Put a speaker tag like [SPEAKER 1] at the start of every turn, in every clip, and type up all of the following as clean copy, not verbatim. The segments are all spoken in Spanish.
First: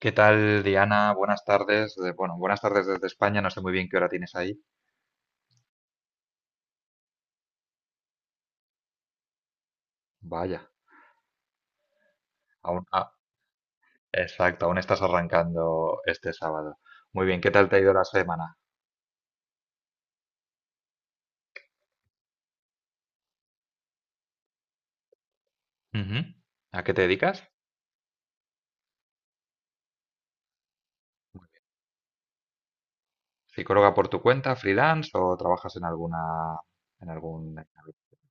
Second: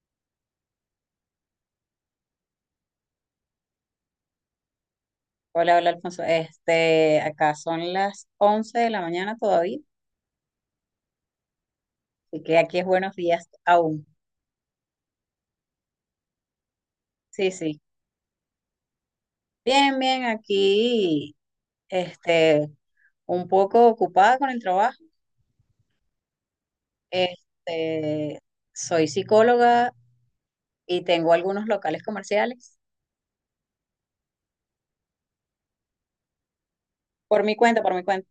[SPEAKER 1] ¿Qué tal, Diana? Buenas tardes. Bueno, buenas tardes desde España. No sé muy bien qué hora tienes ahí.
[SPEAKER 2] Hola, hola Alfonso. Acá son las 11 de la mañana todavía,
[SPEAKER 1] Vaya,
[SPEAKER 2] así que aquí
[SPEAKER 1] aún,
[SPEAKER 2] es
[SPEAKER 1] ah,
[SPEAKER 2] buenos días aún.
[SPEAKER 1] exacto, aún estás arrancando este sábado. Muy bien, ¿qué
[SPEAKER 2] Sí,
[SPEAKER 1] tal te ha
[SPEAKER 2] sí.
[SPEAKER 1] ido la semana?
[SPEAKER 2] Bien, bien, aquí, este, un poco ocupada con el trabajo.
[SPEAKER 1] Ujú. ¿A qué te dedicas?
[SPEAKER 2] Este, soy psicóloga y tengo algunos locales comerciales
[SPEAKER 1] ¿Psicóloga por tu cuenta, freelance o trabajas en alguna, en algún,
[SPEAKER 2] por mi cuenta,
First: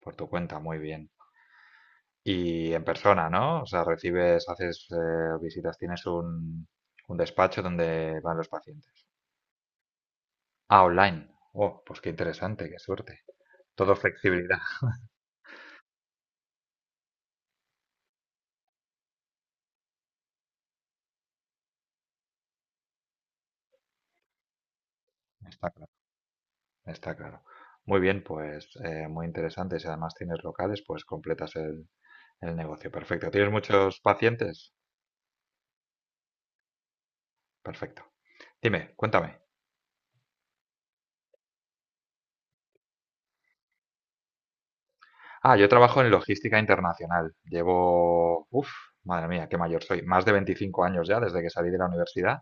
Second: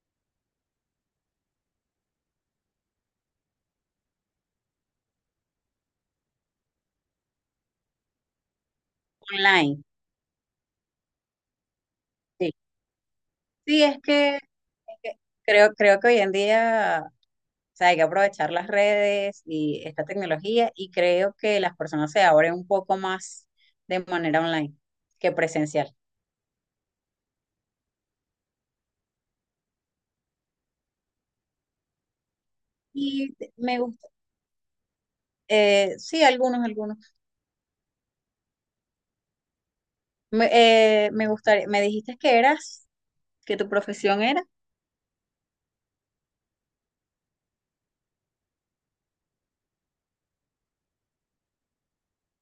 [SPEAKER 1] por tu cuenta? Muy bien. Y en persona, ¿no? O sea, recibes, haces visitas, tienes un despacho donde van los pacientes.
[SPEAKER 2] online.
[SPEAKER 1] Ah, online. Oh, pues qué
[SPEAKER 2] Sí,
[SPEAKER 1] interesante, qué suerte.
[SPEAKER 2] sí,
[SPEAKER 1] Todo
[SPEAKER 2] es que, es
[SPEAKER 1] flexibilidad.
[SPEAKER 2] que creo que hoy en día. O sea, hay que aprovechar las redes y esta tecnología y creo que las personas se abren un poco más de manera online que
[SPEAKER 1] Está claro,
[SPEAKER 2] presencial.
[SPEAKER 1] está claro. Muy bien, pues muy interesante. Si además tienes locales, pues completas el negocio. Perfecto.
[SPEAKER 2] Y
[SPEAKER 1] ¿Tienes
[SPEAKER 2] me
[SPEAKER 1] muchos
[SPEAKER 2] gusta,
[SPEAKER 1] pacientes?
[SPEAKER 2] sí, algunos, algunos.
[SPEAKER 1] Perfecto. Dime, cuéntame.
[SPEAKER 2] Me, me gustaría, me dijiste que tu profesión era.
[SPEAKER 1] Ah, yo trabajo en logística internacional. Llevo, uff, madre mía, qué mayor soy. Más de 25 años ya desde que salí de la universidad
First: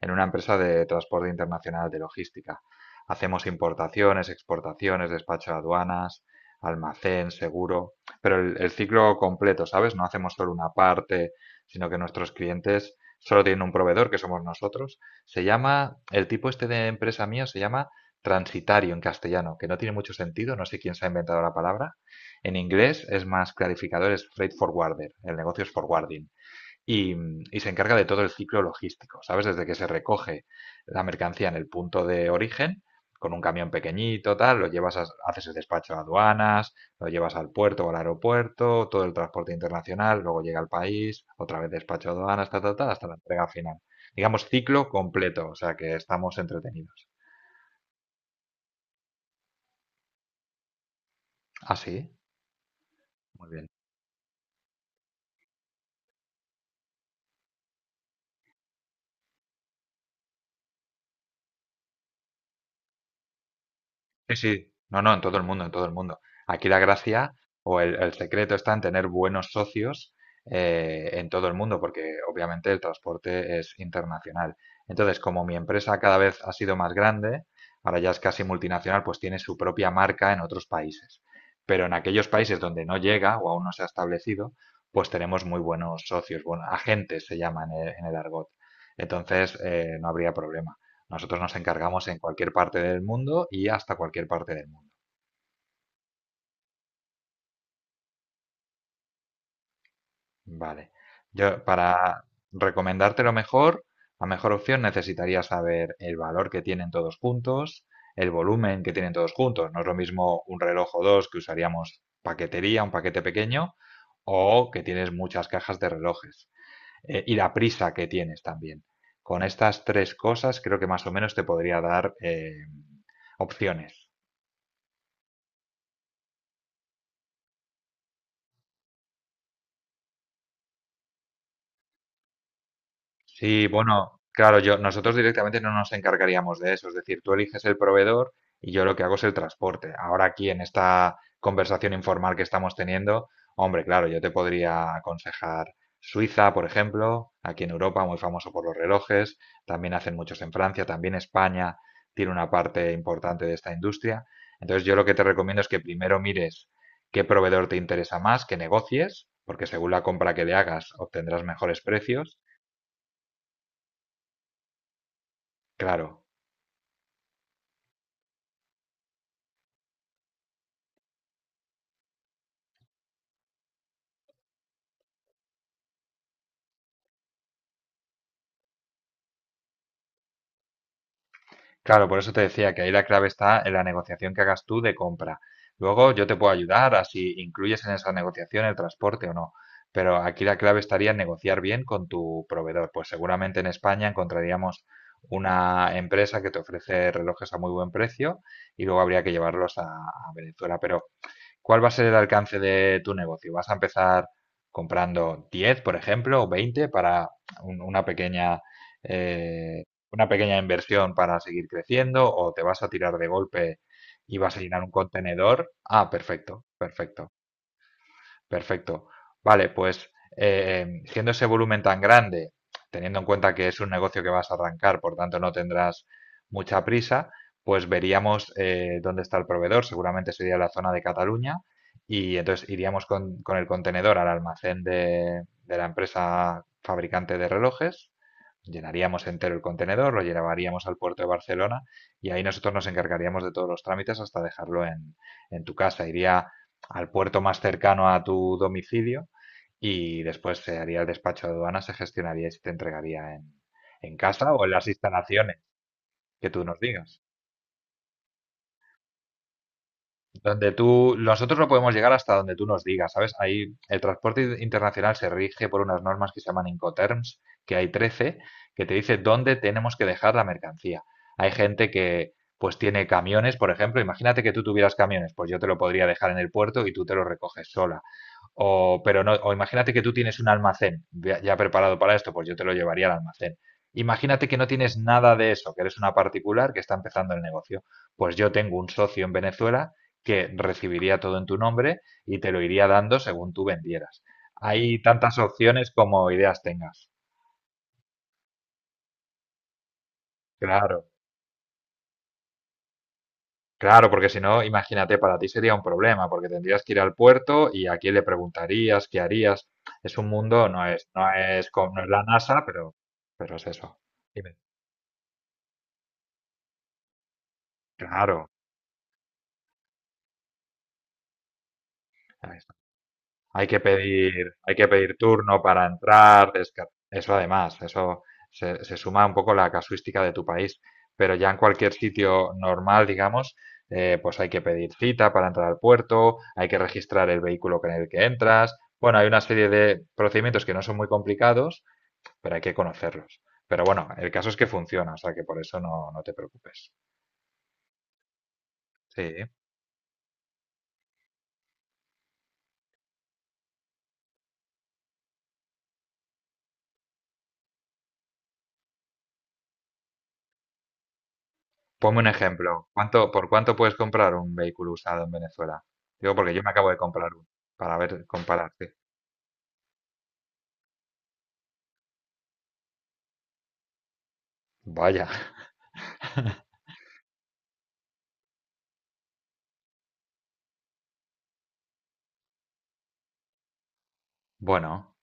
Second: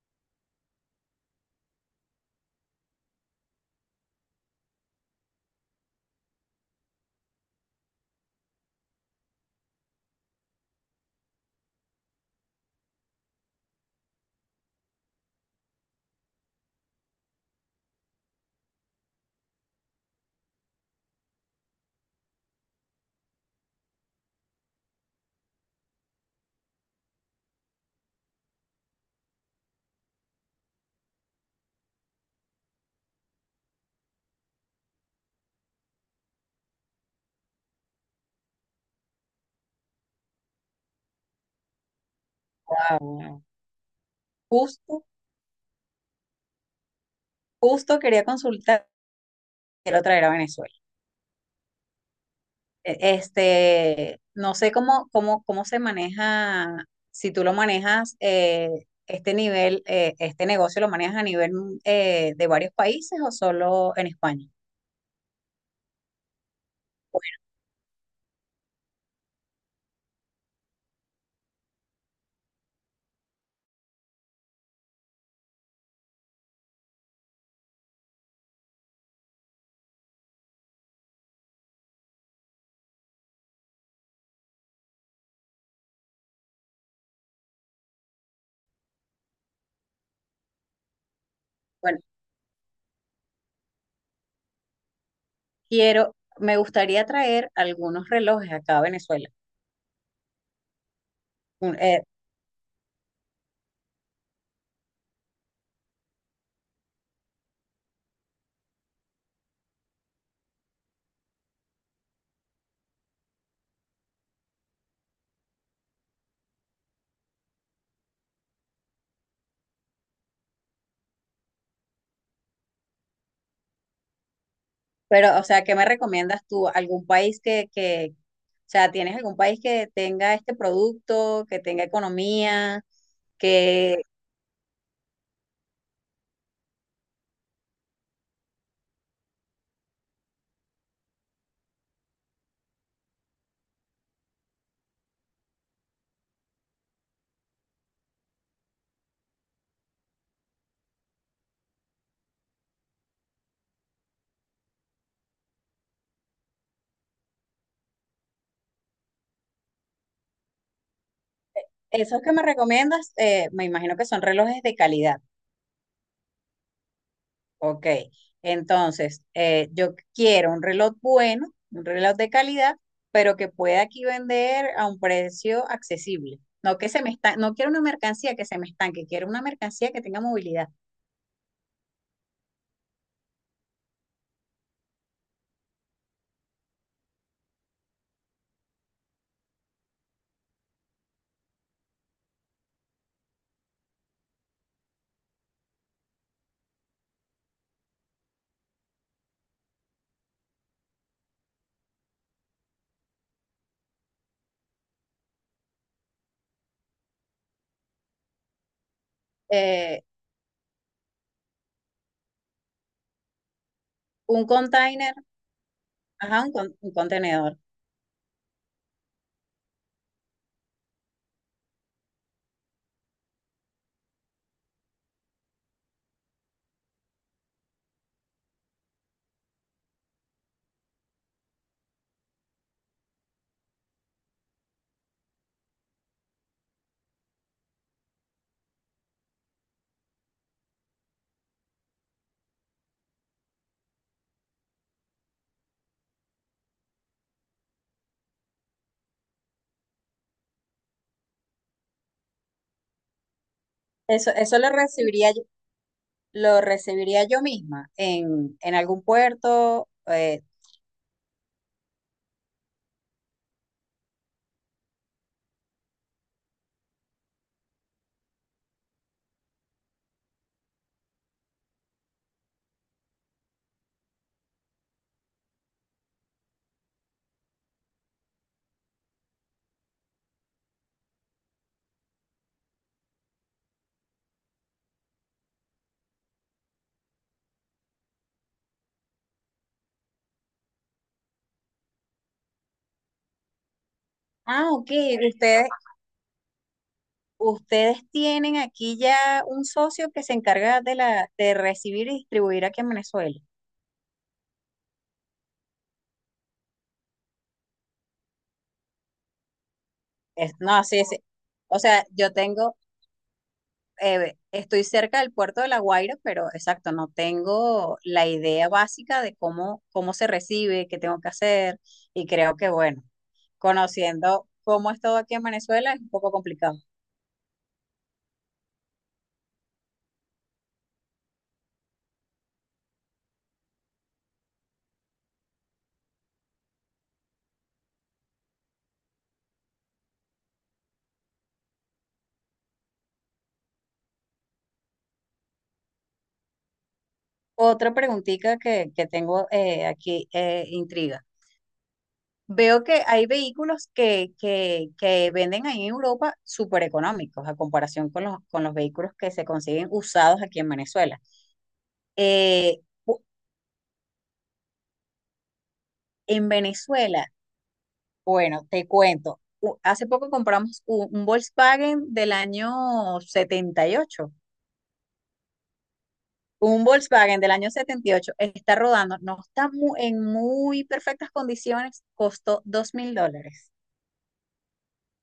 [SPEAKER 1] en una empresa de transporte internacional de logística. Hacemos importaciones, exportaciones, despacho de aduanas, almacén, seguro, pero el ciclo completo, ¿sabes? No hacemos solo una parte, sino que nuestros clientes solo tienen un proveedor, que somos nosotros. El tipo este de empresa mío se llama transitario en castellano, que no tiene mucho sentido, no sé quién se ha inventado la palabra. En inglés es más clarificador, es freight forwarder, el negocio es forwarding, y, y se encarga de todo el ciclo logístico, ¿sabes? Desde que se recoge la mercancía en el punto de origen, con un camión pequeñito, tal, lo llevas, haces el despacho a aduanas, lo llevas al puerto o al aeropuerto, todo el transporte internacional, luego llega al país, otra vez despacho a aduanas, hasta la
[SPEAKER 2] Wow.
[SPEAKER 1] entrega final. Digamos, ciclo
[SPEAKER 2] Justo,
[SPEAKER 1] completo, o sea que estamos entretenidos.
[SPEAKER 2] justo quería consultar, quiero traer a Venezuela.
[SPEAKER 1] Ah, sí, muy bien.
[SPEAKER 2] No sé cómo se maneja, si tú lo manejas, este negocio lo manejas a nivel de varios países o solo en
[SPEAKER 1] Sí,
[SPEAKER 2] España.
[SPEAKER 1] sí, no, no, en todo el mundo, en todo el mundo. Aquí la
[SPEAKER 2] Bueno,
[SPEAKER 1] gracia o el secreto está en tener buenos socios en todo el mundo, porque obviamente el transporte es internacional. Entonces, como mi empresa cada vez ha sido más grande, ahora ya es casi multinacional, pues tiene su propia marca en otros países. Pero en aquellos países donde no llega o aún no se ha establecido, pues tenemos muy buenos socios, bueno, agentes se llaman en en el argot. Entonces, no habría problema. Nosotros nos
[SPEAKER 2] bueno,
[SPEAKER 1] encargamos en cualquier parte del mundo y hasta cualquier parte del mundo.
[SPEAKER 2] me gustaría traer algunos relojes acá a Venezuela.
[SPEAKER 1] Vale.
[SPEAKER 2] Un- eh,
[SPEAKER 1] Para recomendarte lo mejor, la mejor opción necesitaría saber el valor que tienen todos juntos, el volumen que tienen todos juntos. No es lo mismo un reloj o dos que usaríamos paquetería, un paquete pequeño, o que tienes muchas cajas de relojes. Y la prisa que tienes también. Con estas tres cosas creo que más o menos te podría dar opciones.
[SPEAKER 2] pero, o sea, ¿qué me recomiendas tú? ¿Algún país que, O sea, ¿tienes algún país que tenga este producto, que tenga economía,
[SPEAKER 1] Sí,
[SPEAKER 2] que
[SPEAKER 1] bueno, claro, nosotros directamente no nos encargaríamos de eso, es decir, tú eliges el proveedor y yo lo que hago es el transporte. Ahora aquí en esta conversación informal que estamos teniendo, hombre, claro, yo te podría aconsejar Suiza, por ejemplo. Aquí en Europa, muy famoso por los relojes, también hacen muchos en Francia, también España tiene una parte importante de esta industria. Entonces yo lo que te recomiendo es que primero mires qué proveedor te interesa más, que negocies, porque según la compra que le hagas obtendrás mejores
[SPEAKER 2] esos que
[SPEAKER 1] precios.
[SPEAKER 2] me recomiendas, me imagino que son relojes de calidad?
[SPEAKER 1] Claro,
[SPEAKER 2] Ok, entonces yo quiero un reloj bueno, un reloj de calidad, pero que pueda aquí vender a un precio accesible. No que se me está, No quiero una mercancía que se me estanque, quiero una mercancía que tenga movilidad.
[SPEAKER 1] claro, por eso te decía que ahí la clave está en la negociación que hagas tú de compra. Luego yo te puedo ayudar a si incluyes en esa negociación el transporte o no. Pero aquí la clave estaría en negociar bien con tu proveedor. Pues seguramente en España encontraríamos una empresa que te ofrece relojes a muy buen precio y luego habría que llevarlos a Venezuela. Pero ¿cuál va a ser el alcance de tu negocio? ¿Vas a empezar comprando 10, por ejemplo, o 20 para un- una pequeña, eh,
[SPEAKER 2] Eh,
[SPEAKER 1] una pequeña inversión para seguir creciendo? ¿O te vas a tirar de golpe y
[SPEAKER 2] un
[SPEAKER 1] vas a llenar un
[SPEAKER 2] container,
[SPEAKER 1] contenedor? Ah,
[SPEAKER 2] ajá, un,
[SPEAKER 1] perfecto,
[SPEAKER 2] con- un
[SPEAKER 1] perfecto.
[SPEAKER 2] contenedor.
[SPEAKER 1] Perfecto. Vale, pues siendo ese volumen tan grande, teniendo en cuenta que es un negocio que vas a arrancar, por tanto no tendrás mucha prisa, pues veríamos dónde está el proveedor. Seguramente sería la zona de Cataluña, y entonces iríamos con el contenedor al almacén de la empresa fabricante de relojes, llenaríamos entero el contenedor, lo llevaríamos al puerto de Barcelona y ahí nosotros nos encargaríamos de todos los trámites hasta dejarlo en tu casa. Iría al puerto más cercano a tu domicilio, y después se haría el despacho de aduanas, se gestionaría y se te entregaría en
[SPEAKER 2] Eso,
[SPEAKER 1] casa
[SPEAKER 2] eso
[SPEAKER 1] o en las instalaciones que
[SPEAKER 2] lo
[SPEAKER 1] tú nos digas.
[SPEAKER 2] recibiría yo misma en algún puerto.
[SPEAKER 1] Donde tú, nosotros no podemos llegar hasta donde tú nos digas, ¿sabes? Ahí el transporte internacional se rige por unas normas que se llaman Incoterms, que hay 13, que te dice dónde tenemos que dejar la mercancía. Hay gente que pues tiene camiones, por ejemplo. Imagínate que tú tuvieras camiones, pues yo te lo podría dejar en el puerto y tú te lo recoges sola. O, pero no, o imagínate que tú tienes un almacén ya preparado para esto, pues yo te lo llevaría al almacén. Imagínate que no tienes nada de eso, que eres una particular que está empezando el negocio. Pues yo tengo un socio en Venezuela que recibiría todo en tu nombre y te lo iría dando según tú vendieras.
[SPEAKER 2] Ah, ok,
[SPEAKER 1] Hay tantas
[SPEAKER 2] ustedes,
[SPEAKER 1] opciones como ideas tengas.
[SPEAKER 2] ustedes tienen aquí ya un socio que se encarga de
[SPEAKER 1] Claro,
[SPEAKER 2] la de recibir y distribuir aquí en Venezuela.
[SPEAKER 1] claro, porque si no, imagínate, para ti sería un problema, porque tendrías que ir al puerto y a quién le preguntarías, qué harías. Es un mundo,
[SPEAKER 2] No, sí, sí. O
[SPEAKER 1] no
[SPEAKER 2] sea,
[SPEAKER 1] es la NASA, pero, es eso. Dime.
[SPEAKER 2] estoy cerca del puerto de La Guaira, pero exacto, no tengo la
[SPEAKER 1] Claro,
[SPEAKER 2] idea básica de cómo se recibe, qué tengo que hacer. Y creo que, bueno, conociendo
[SPEAKER 1] Hay que
[SPEAKER 2] cómo es
[SPEAKER 1] pedir
[SPEAKER 2] todo aquí en
[SPEAKER 1] turno para
[SPEAKER 2] Venezuela, es un poco
[SPEAKER 1] entrar,
[SPEAKER 2] complicado.
[SPEAKER 1] eso además, eso se suma un poco la casuística de tu país, pero ya en cualquier sitio normal, digamos, pues hay que pedir cita para entrar al puerto, hay que registrar el vehículo con el que entras, bueno, hay una serie de procedimientos que no son muy complicados, pero hay que conocerlos. Pero bueno, el caso es que funciona, o sea que por eso no, no te preocupes.
[SPEAKER 2] Otra preguntita que
[SPEAKER 1] Sí.
[SPEAKER 2] tengo aquí, intriga. Veo que hay vehículos que venden ahí en Europa súper económicos a comparación con con los vehículos que se consiguen usados aquí en Venezuela.
[SPEAKER 1] Ponme un
[SPEAKER 2] Eh,
[SPEAKER 1] ejemplo.
[SPEAKER 2] u-
[SPEAKER 1] ¿Cuánto, por cuánto puedes comprar un vehículo usado en Venezuela? Digo,
[SPEAKER 2] en
[SPEAKER 1] porque yo me acabo de
[SPEAKER 2] Venezuela,
[SPEAKER 1] comprar uno para ver,
[SPEAKER 2] bueno,
[SPEAKER 1] comparar. Sí.
[SPEAKER 2] te cuento, hace poco compramos un Volkswagen del año 78.
[SPEAKER 1] Vaya.
[SPEAKER 2] Un Volkswagen del año 78 está rodando, no está en muy perfectas condiciones, costó $2.000,
[SPEAKER 1] Bueno,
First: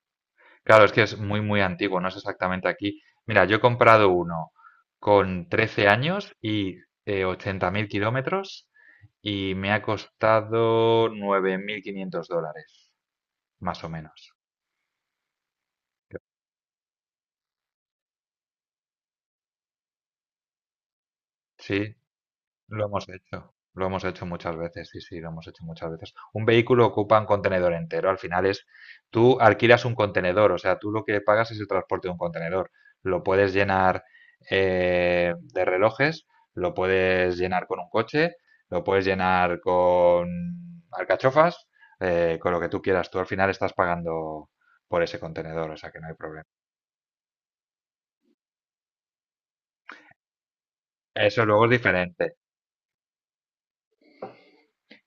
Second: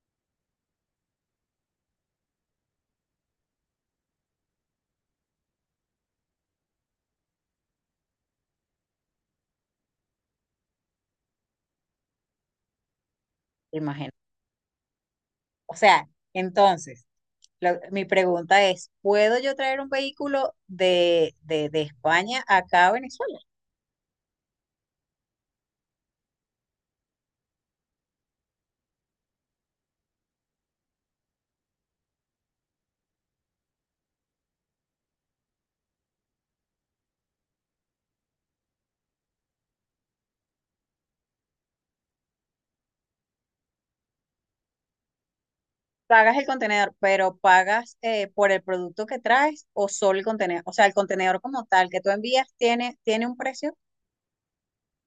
[SPEAKER 1] claro, es que es muy, muy antiguo, no es exactamente aquí. Mira, yo he comprado uno con 13 años y 80.000 kilómetros, y me ha costado $9.500, más o
[SPEAKER 2] imagínate.
[SPEAKER 1] menos.
[SPEAKER 2] O sea, entonces... Mi pregunta es, ¿puedo yo traer un vehículo de
[SPEAKER 1] Sí,
[SPEAKER 2] España
[SPEAKER 1] Lo
[SPEAKER 2] acá a
[SPEAKER 1] hemos
[SPEAKER 2] Venezuela?
[SPEAKER 1] hecho, lo hemos hecho muchas veces, sí, sí, lo hemos hecho muchas veces. Un vehículo ocupa un contenedor entero, al final es, tú alquilas un contenedor, o sea, tú lo que pagas es el transporte de un contenedor. Lo puedes llenar de relojes, lo puedes llenar con un coche, lo puedes llenar con alcachofas, con lo que tú quieras. Tú al final estás pagando por ese contenedor, o sea que no hay
[SPEAKER 2] Pagas
[SPEAKER 1] problema.
[SPEAKER 2] el contenedor, pero pagas por el producto que traes o solo el contenedor. O sea, el contenedor
[SPEAKER 1] Eso luego
[SPEAKER 2] como
[SPEAKER 1] es
[SPEAKER 2] tal que tú
[SPEAKER 1] diferente.
[SPEAKER 2] envías tiene un precio.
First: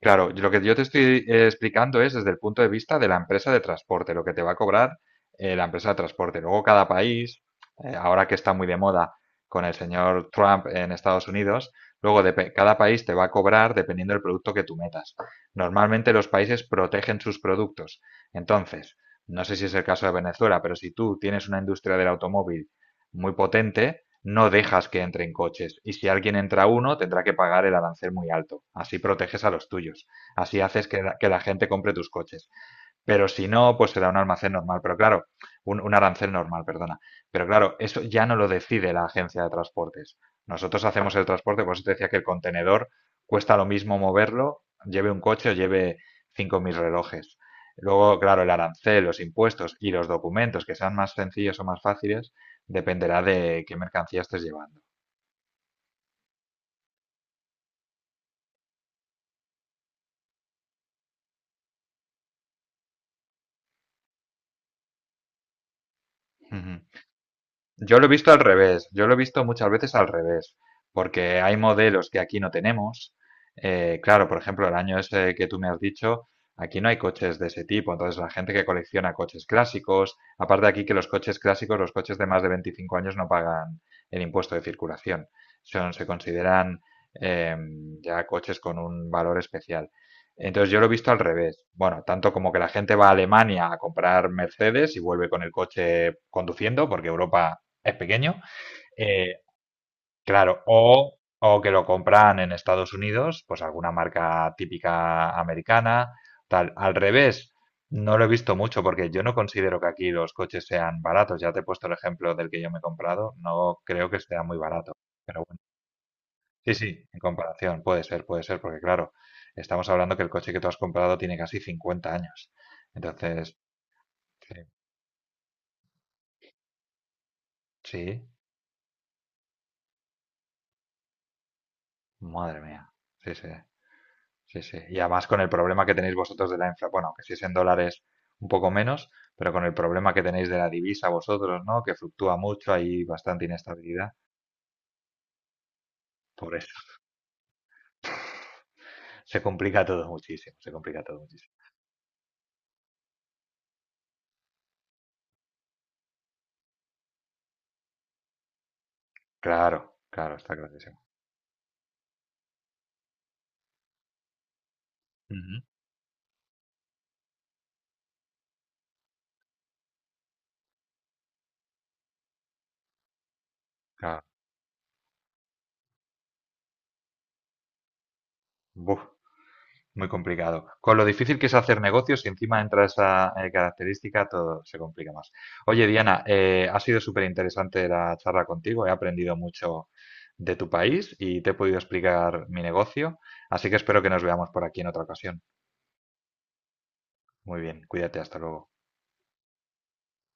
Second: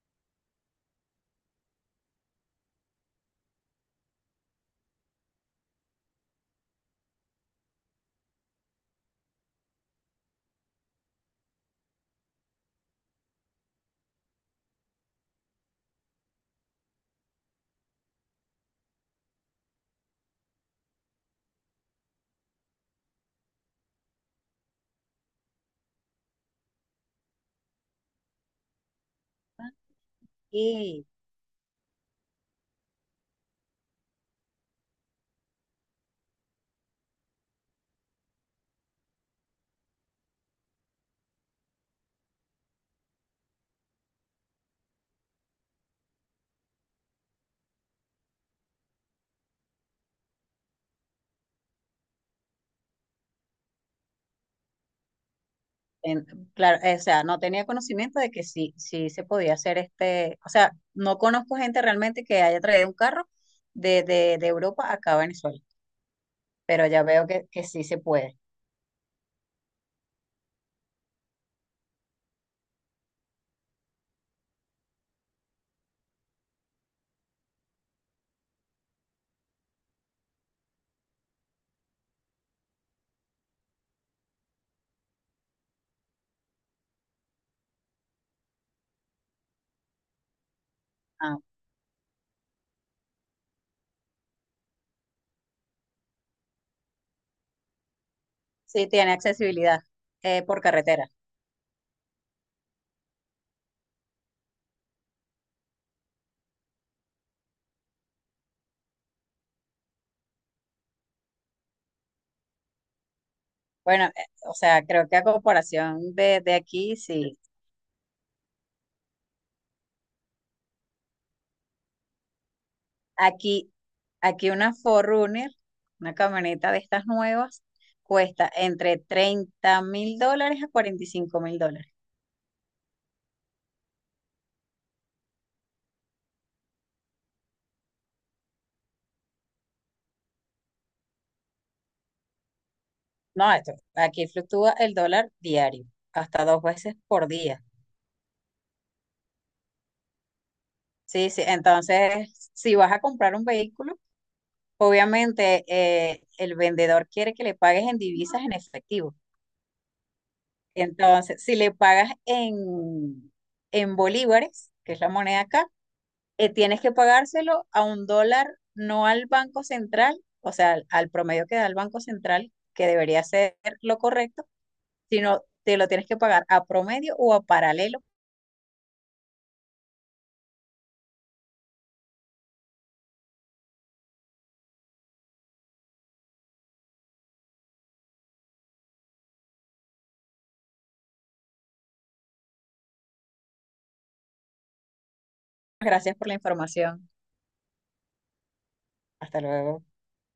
[SPEAKER 1] Claro, lo que yo te estoy explicando es desde el punto de vista de la empresa de transporte, lo que te va a cobrar la empresa de transporte. Luego cada país, ahora que está muy de moda con el señor Trump en Estados Unidos, luego cada país te va a cobrar dependiendo del producto que tú metas. Normalmente los países protegen sus productos. Entonces, no sé si es el caso de Venezuela, pero si tú tienes una industria del automóvil muy potente, no dejas que entren coches. Y si alguien entra uno, tendrá que pagar el arancel muy alto. Así proteges a los
[SPEAKER 2] Ah,
[SPEAKER 1] tuyos. Así haces
[SPEAKER 2] y
[SPEAKER 1] que la gente compre tus coches. Pero si no, pues se da un almacén normal, pero claro, un arancel normal, perdona. Pero claro, eso ya no lo decide la agencia de transportes. Nosotros hacemos el transporte, por eso te decía que el contenedor cuesta lo mismo moverlo, lleve un coche o lleve 5.000 relojes. Luego, claro, el arancel, los impuestos y los documentos que sean más sencillos o más fáciles, dependerá de qué mercancía estés llevando.
[SPEAKER 2] en- claro, o sea, no tenía conocimiento de que sí, sí se podía hacer este. O sea, no conozco gente realmente que haya traído un carro de Europa acá a Venezuela,
[SPEAKER 1] Ujú.
[SPEAKER 2] pero ya veo que sí
[SPEAKER 1] Yo
[SPEAKER 2] se
[SPEAKER 1] lo he visto al
[SPEAKER 2] puede.
[SPEAKER 1] revés, yo lo he visto muchas veces al revés, porque hay modelos que aquí no tenemos. Claro, por ejemplo, el año ese que tú me has dicho, aquí no hay coches de ese tipo. Entonces la gente que colecciona coches clásicos, aparte aquí que los coches clásicos, los coches de más de 25 años no pagan el impuesto de circulación, son, se consideran eh, ya coches con un valor especial. Entonces yo lo he visto al
[SPEAKER 2] Ah,
[SPEAKER 1] revés. Bueno, tanto como que la gente va a Alemania a comprar Mercedes y vuelve con el coche conduciendo, porque Europa es pequeño,
[SPEAKER 2] sí, tiene
[SPEAKER 1] eh,
[SPEAKER 2] accesibilidad por
[SPEAKER 1] claro,
[SPEAKER 2] carretera.
[SPEAKER 1] o que lo compran en Estados Unidos, pues alguna marca típica americana, tal. Al revés, no lo he visto mucho porque yo no considero que aquí los coches sean baratos. Ya te he puesto el ejemplo del que yo me he comprado, no
[SPEAKER 2] Bueno,
[SPEAKER 1] creo que sea
[SPEAKER 2] o
[SPEAKER 1] muy
[SPEAKER 2] sea,
[SPEAKER 1] barato.
[SPEAKER 2] creo que a
[SPEAKER 1] Pero bueno,
[SPEAKER 2] comparación de
[SPEAKER 1] sí,
[SPEAKER 2] aquí,
[SPEAKER 1] sí, en
[SPEAKER 2] sí.
[SPEAKER 1] comparación, puede ser, porque claro, estamos hablando que el coche que tú has comprado tiene casi 50 años. Entonces,
[SPEAKER 2] Aquí, aquí
[SPEAKER 1] sí,
[SPEAKER 2] una Forerunner, una camioneta de estas nuevas,
[SPEAKER 1] sí,
[SPEAKER 2] cuesta entre $30.000 a $45.000.
[SPEAKER 1] madre mía, sí, sí. Sí, sí. Y además con el problema que tenéis vosotros de la inflación, bueno, que si es en dólares un poco menos, pero con el problema que tenéis de la divisa vosotros, ¿no? Que fluctúa mucho, hay bastante
[SPEAKER 2] No, esto,
[SPEAKER 1] inestabilidad.
[SPEAKER 2] aquí fluctúa el dólar diario, hasta
[SPEAKER 1] Por
[SPEAKER 2] dos
[SPEAKER 1] eso
[SPEAKER 2] veces por día.
[SPEAKER 1] se complica todo muchísimo, se complica todo
[SPEAKER 2] Sí, sí.
[SPEAKER 1] muchísimo.
[SPEAKER 2] Entonces, si vas a comprar un vehículo, obviamente el vendedor quiere que le pagues en divisas en efectivo.
[SPEAKER 1] Claro, claro, está clarísimo.
[SPEAKER 2] Entonces, si le pagas en bolívares, que es la moneda
[SPEAKER 1] Ujú,
[SPEAKER 2] acá, tienes que pagárselo a un dólar, no al Banco Central, o sea, al promedio que da el Banco Central, que debería ser lo
[SPEAKER 1] Claro.
[SPEAKER 2] correcto, sino te lo tienes que pagar a promedio o a paralelo.
[SPEAKER 1] Buf. Muy complicado. Con lo difícil que es hacer negocios y encima entra esa característica, todo se complica más. Oye, Diana, ha sido súper interesante la charla contigo. He aprendido mucho de tu país y te he podido explicar mi negocio. Así que espero que nos veamos por aquí en otra ocasión.
[SPEAKER 2] Gracias por la información.
[SPEAKER 1] Muy bien, cuídate, hasta luego.
[SPEAKER 2] Hasta luego.